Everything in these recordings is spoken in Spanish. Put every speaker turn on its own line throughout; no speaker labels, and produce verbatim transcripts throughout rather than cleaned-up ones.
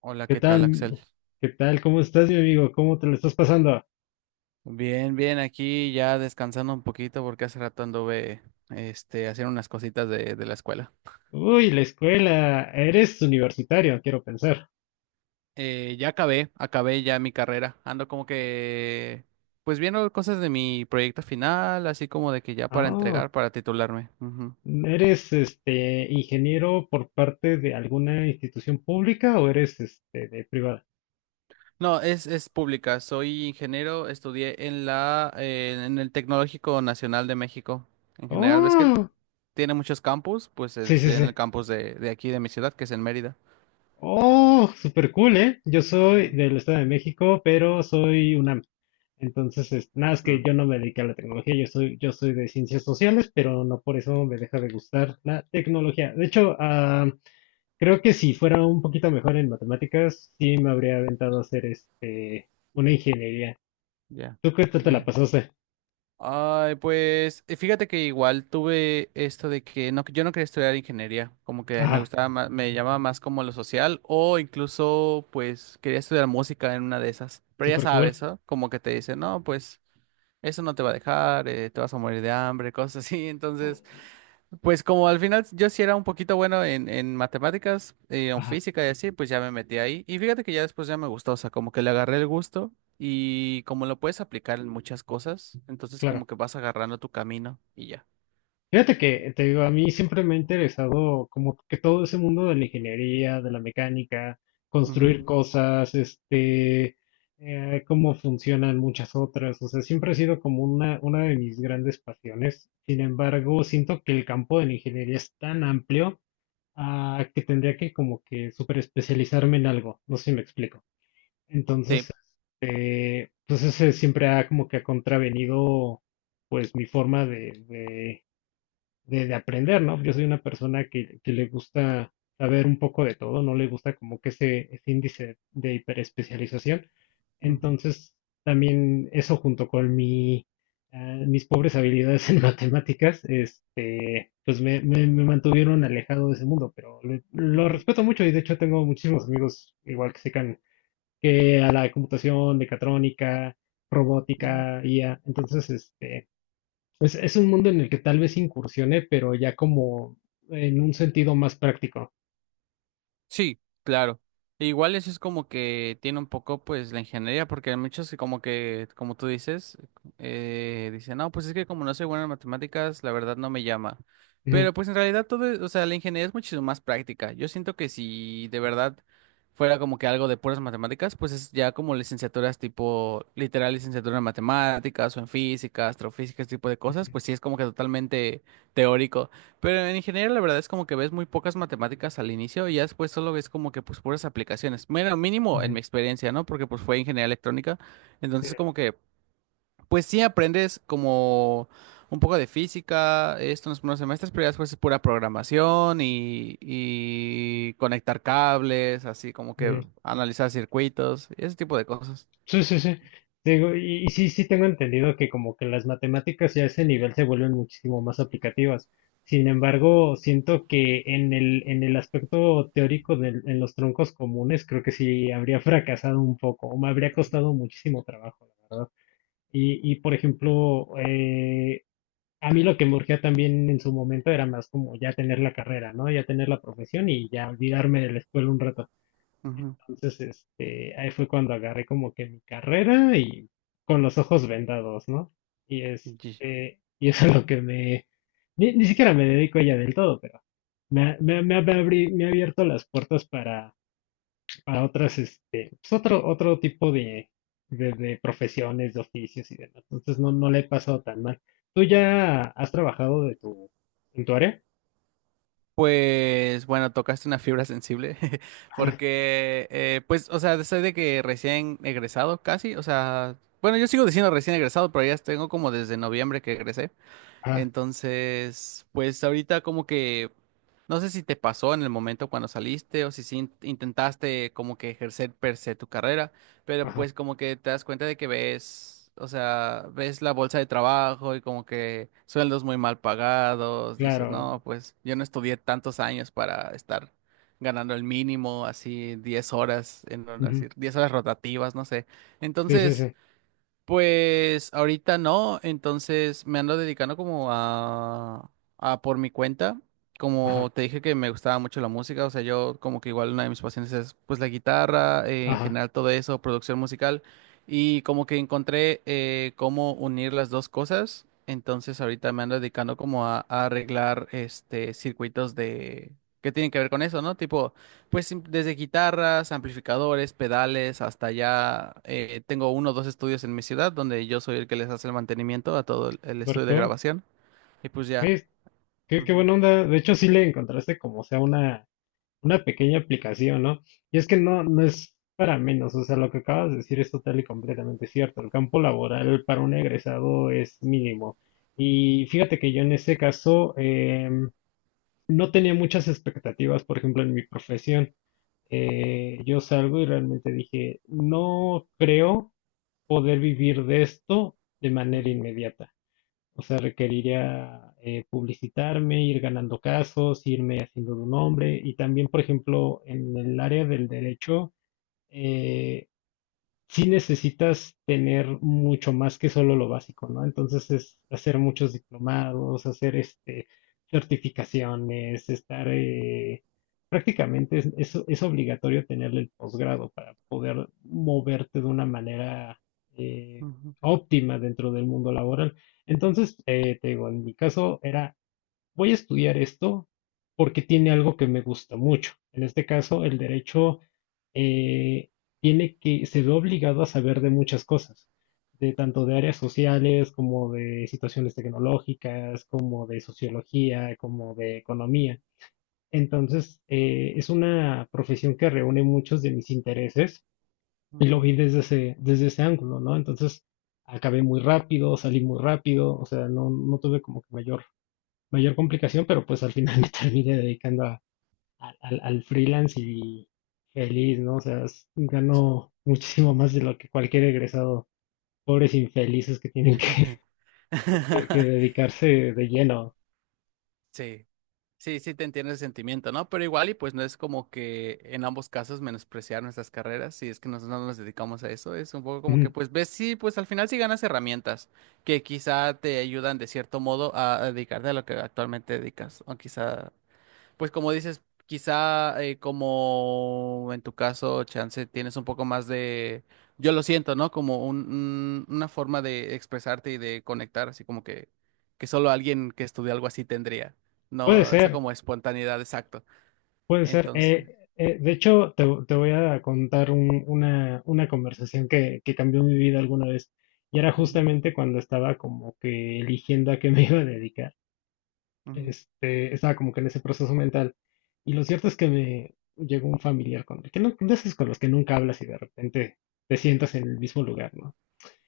Hola,
¿Qué
¿qué tal, Axel?
tal? ¿Qué tal? ¿Cómo estás, mi amigo? ¿Cómo te lo estás pasando?
Bien, bien, aquí ya descansando un poquito porque hace rato anduve este, haciendo unas cositas de, de la escuela.
Uy, la escuela. Eres universitario, quiero pensar.
Eh, ya acabé, acabé ya mi carrera. Ando como que, pues viendo cosas de mi proyecto final, así como de que ya para
Ah,
entregar, para titularme. Ujú.
¿eres este ingeniero por parte de alguna institución pública o eres este de privada?
No, es, es pública. Soy ingeniero, estudié en la, eh, en el Tecnológico Nacional de México. En general, ves que
Oh,
tiene muchos campus, pues eh,
sí, sí,
estudié en el
sí.
campus de, de aquí, de mi ciudad, que es en Mérida.
Oh, super cool, ¿eh? Yo soy
Ujú.
del Estado de México, pero soy UNAM. Entonces, es- nada, es
Mm.
que yo no me dediqué a la tecnología, yo soy, yo soy de ciencias sociales, pero no por eso me deja de gustar la tecnología. De hecho, ah, creo que si fuera un poquito mejor en matemáticas, sí me habría aventado a hacer este una ingeniería.
Ya,
¿Tú qué tal te la
ya.
pasaste?
Ay, pues eh, fíjate que igual tuve esto de que no, yo no quería estudiar ingeniería, como que me
Ajá,
gustaba más, me llamaba más como lo social o incluso pues quería estudiar música en una de esas. Pero ya
súper cool.
sabes, ¿no? Como que te dicen, no, pues eso no te va a dejar, eh, te vas a morir de hambre, cosas así. Entonces, pues como al final yo sí era un poquito bueno en, en matemáticas, eh, en
Ajá,
física y así, pues ya me metí ahí. Y fíjate que ya después ya me gustó, o sea, como que le agarré el gusto y como lo puedes aplicar en muchas cosas, entonces
claro.
como que vas agarrando tu camino y ya.
Fíjate que, te digo, a mí siempre me ha interesado como que todo ese mundo de la ingeniería, de la mecánica,
Ujú.
construir cosas, este, eh, cómo funcionan muchas otras. O sea, siempre ha sido como una, una de mis grandes pasiones. Sin embargo, siento que el campo de la ingeniería es tan amplio Ah, que tendría que como que super especializarme en algo, no sé si me explico.
Sí.
Entonces, este, pues ese siempre ha como que ha contravenido pues mi forma de, de, de aprender, ¿no? Yo soy una persona que, que le gusta saber un poco de todo, no le gusta como que ese, ese índice de hiperespecialización.
Ujú,
Entonces, también eso junto con mi, eh, mis pobres habilidades en matemáticas, este, pues me, me- me mantuvieron alejado de ese mundo, pero le- lo
ujú,
respeto mucho y de hecho tengo muchísimos amigos igual que secan que a la computación, mecatrónica,
ujú.
robótica, I A. Entonces, este, pues es un mundo en el que tal vez incursione, pero ya como en un sentido más práctico.
Sí, claro. E igual eso es como que tiene un poco pues la ingeniería, porque hay muchos que como que, como tú dices, eh, dicen, no, pues es que como no soy bueno en matemáticas, la verdad no me llama.
Ujú,
Pero pues en realidad todo, es- o sea, la ingeniería es muchísimo más práctica. Yo siento que si de verdad fuera como que algo de puras matemáticas, pues es ya como licenciaturas tipo, literal licenciatura en matemáticas o en física, astrofísica, ese tipo de cosas,
ujú,
pues sí es como que totalmente teórico. Pero en ingeniería la verdad es como que ves muy pocas matemáticas al inicio y ya después solo ves como que pues puras aplicaciones. Bueno, mínimo en
ujú,
mi experiencia, ¿no? Porque pues fue ingeniería electrónica. Entonces
ujú,
como que pues sí aprendes como un poco de física, esto en los primeros semestres, pero ya después es pura programación y, y conectar cables, así como que analizar circuitos, ese tipo de cosas.
Sí, sí, sí. Digo, y, y sí, sí tengo entendido que como que las matemáticas ya a ese nivel se vuelven muchísimo más aplicativas. Sin embargo, siento que en el, en el aspecto teórico del- en los troncos comunes, creo que sí habría fracasado un poco, o me habría costado muchísimo trabajo, la verdad. Y, y por ejemplo, eh, a mí lo que me urgía también en su momento era más como ya tener la carrera, ¿no? Ya tener la profesión y ya olvidarme de la escuela un rato.
Ujú.
Entonces, este, ahí fue cuando agarré como que mi carrera y con los ojos vendados, ¿no? Y este, y eso es lo que me, ni, ni siquiera me dedico a ella del todo, pero me, ha- me, ha- me ha abri- me ha abierto las puertas para otras, este, pues otro, otro tipo de, de, de profesiones, de oficios y demás. Entonces no, no le he pasado tan mal. ¿Tú ya has trabajado de tu, en tu área?
Pues bueno, tocaste una fibra sensible
Ah,
porque, eh, pues, o sea, desde de que recién egresado casi, o sea, bueno, yo sigo diciendo recién egresado, pero ya tengo como desde noviembre que egresé.
ah,
Entonces, pues ahorita como que no sé si te pasó en el momento cuando saliste o si sí in- intentaste como que ejercer per se tu carrera, pero
ajá,
pues como que te das cuenta de que ves, o sea, ves la bolsa de trabajo y como que sueldos muy mal pagados, dices, no,
claro.
pues yo no estudié tantos años para estar ganando el mínimo, así diez horas, en, horas-
Ujú.
diez horas rotativas, no sé.
Sí, sí,
Entonces...
sí.
Pues ahorita no, entonces me ando dedicando como a, a por mi cuenta.
Ajá,
Como te dije que me gustaba mucho la música, o sea, yo como que igual una de mis pasiones es pues la guitarra, eh, en
ajá.
general todo eso, producción musical, y como que encontré eh, cómo unir las dos cosas, entonces ahorita me ando dedicando como a, a arreglar este circuitos de que tienen que ver con eso, ¿no? Tipo pues sim- desde guitarras, amplificadores, pedales, hasta ya eh, tengo uno o dos estudios en mi ciudad donde yo soy el que les hace el mantenimiento a todo el, el
Super
estudio de
cool.
grabación. Y pues ya.
¿Ves? Qué, qué
Ujú,
buena onda. De hecho, sí le encontraste como sea una Una pequeña aplicación, ¿no? Y es que no, no es para menos, o sea, lo que acabas de decir es total y completamente cierto. El campo laboral para un egresado es mínimo. Y fíjate que yo en ese caso em, no tenía muchas expectativas, por ejemplo, en mi profesión. Eh, yo salgo y realmente dije, no creo poder vivir de esto de manera
ujú,
inmediata. O sea, requeriría eh, publicitarme, ir ganando casos, irme haciendo de un nombre y también, por ejemplo, en el área del derecho, eh, sí necesitas tener mucho más que solo lo básico, ¿no? Entonces es hacer muchos diplomados, hacer este certificaciones, estar eh, prácticamente es, es- es obligatorio tener el posgrado para poder moverte de una manera eh,
ujú,
óptima dentro del mundo laboral. Entonces, eh, te digo, en mi caso era voy a estudiar esto porque tiene algo que me gusta mucho. En este caso, el derecho eh, tiene que, se ve obligado a saber de muchas cosas, de tanto de áreas sociales como de situaciones tecnológicas, como de sociología, como de economía. Entonces, eh, es una profesión que reúne muchos de mis intereses y lo
ujú.
vi desde ese, desde ese ángulo, ¿no? Entonces, acabé muy rápido, salí muy rápido, o sea, no, no tuve como que mayor mayor complicación, pero pues al final me terminé dedicando a- a- al, al freelance y feliz, ¿no? O sea, s-
Sí.
gano muchísimo más de lo que cualquier egresado, pobres infelices que tienen que, que- que dedicarse de lleno.
Sí, sí, sí te entiendo el sentimiento, ¿no? Pero igual y pues no es como que en ambos casos menospreciar nuestras carreras, si es que nosotros no nos dedicamos a eso, es un poco como que
Ujú.
pues ves, sí, pues al final sí ganas herramientas que quizá te ayudan de cierto modo a, a dedicarte a lo que actualmente dedicas, o quizá pues como dices, quizá eh, como en tu caso, Chance, tienes un poco más de, Yo lo siento, ¿no? Como un, un- una forma de expresarte y de conectar, así como que, que solo alguien que estudia algo así tendría,
Puede
¿no? Esa
ser,
como espontaneidad, exacto.
puede ser.
Entonces,
Eh, eh, de hecho, te, te voy a contar un- una, una conversación que, que cambió mi vida alguna vez. Y era
ujú,
justamente cuando estaba como que eligiendo a qué me iba a dedicar.
ujú,
este, estaba como que en ese proceso mental. Y lo cierto es que me llegó un familiar con que no, de esos con los que nunca hablas y de repente te sientas en el mismo lugar, ¿no?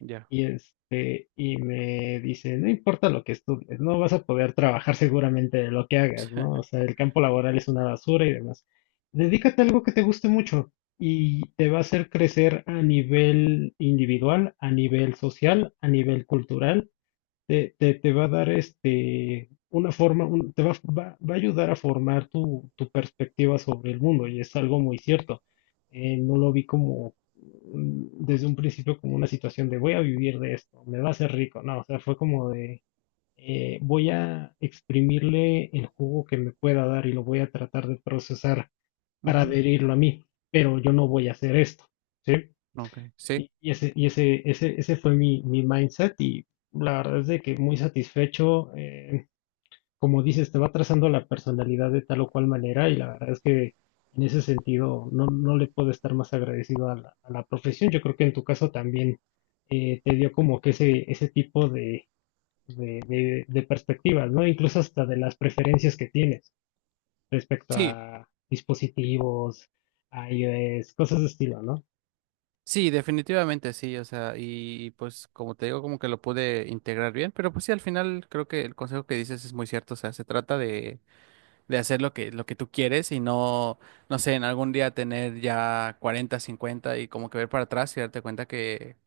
ya,
Y este, y me dice, no importa lo que estudies, no vas a poder trabajar seguramente de lo que hagas, ¿no? O sea, el campo laboral es una basura y demás. Dedícate a algo que te guste mucho y te va a hacer crecer a nivel individual, a nivel social, a nivel cultural te, te, te va a dar este, una forma, un- te va, va- va a ayudar a formar tu, tu perspectiva sobre el mundo y es algo muy cierto. Eh, no lo vi como mm, desde un principio como una situación de voy a vivir de esto, me va a hacer rico, no, o sea, fue como de eh, voy a exprimirle el jugo que me pueda dar y lo voy a tratar de procesar para
ujú,
adherirlo a mí, pero yo no voy a hacer esto, ¿sí?
ok, sí,
Y y ese, y ese, ese, ese fue mi, mi mindset y la verdad es de que muy satisfecho. eh, como dices, te va trazando la personalidad de tal o cual manera y la verdad es que en ese sentido no, no le puedo estar más agradecido a la, a la profesión. Yo creo que en tu caso también eh, te dio como que ese, ese tipo de, de, de, de perspectivas, ¿no? Incluso hasta de las preferencias que tienes respecto
sí,
a dispositivos, a iOS, cosas de estilo, ¿no?
sí, definitivamente sí, o sea, y, y pues como te digo, como que lo pude integrar bien, pero pues sí, al final creo que el consejo que dices es muy cierto, o sea, se trata de de hacer lo que, lo que tú quieres y no, no sé, en algún día tener ya cuarenta cincuenta y como que ver para atrás y darte cuenta que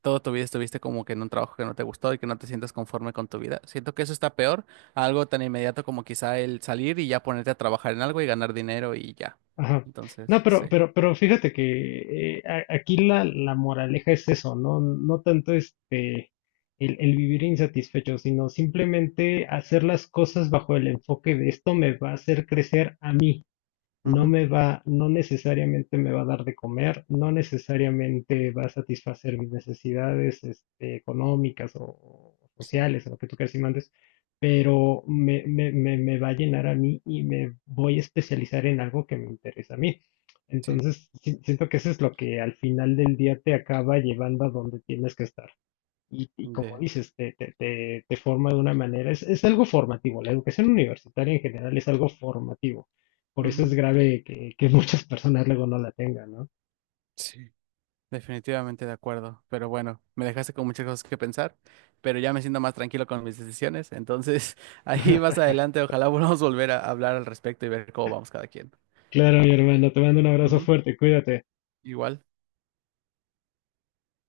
toda tu vida estuviste como que en un trabajo que no te gustó y que no te sientas conforme con tu vida. Siento que eso está peor a algo tan inmediato como quizá el salir y ya ponerte a trabajar en algo y ganar dinero y ya.
Ajá. No,
Entonces, sí.
pero, pero, pero fíjate que eh, a- aquí la, la moraleja es eso, ¿no? No tanto este el, el vivir insatisfecho, sino simplemente hacer las cosas bajo el enfoque de esto me va a hacer crecer a mí no
Ujú.
me va, no necesariamente me va a dar de comer, no necesariamente va a satisfacer mis necesidades, este, económicas o o
Sí,
sociales, o lo que tú quieras y mandes, pero me, me, me, me va a llenar a mí y me voy a especializar en algo que me interesa a mí.
sí.
Entonces, si- siento que eso es lo que al final del día te acaba llevando a donde tienes que estar. Y, y como
De.
dices, te, te, te- te forma de una manera, es, es algo formativo, la educación universitaria en general es algo formativo, por eso es
Ujú.
grave que, que muchas personas luego no la tengan, ¿no?
Sí. Definitivamente de acuerdo, pero bueno, me dejaste con muchas cosas que pensar, pero ya me siento más tranquilo con mis decisiones, entonces ahí más adelante ojalá volvamos a volver a hablar al respecto y ver cómo vamos cada quien.
Claro, mi hermano, te mando un abrazo
Ujú.
fuerte, cuídate.
Igual.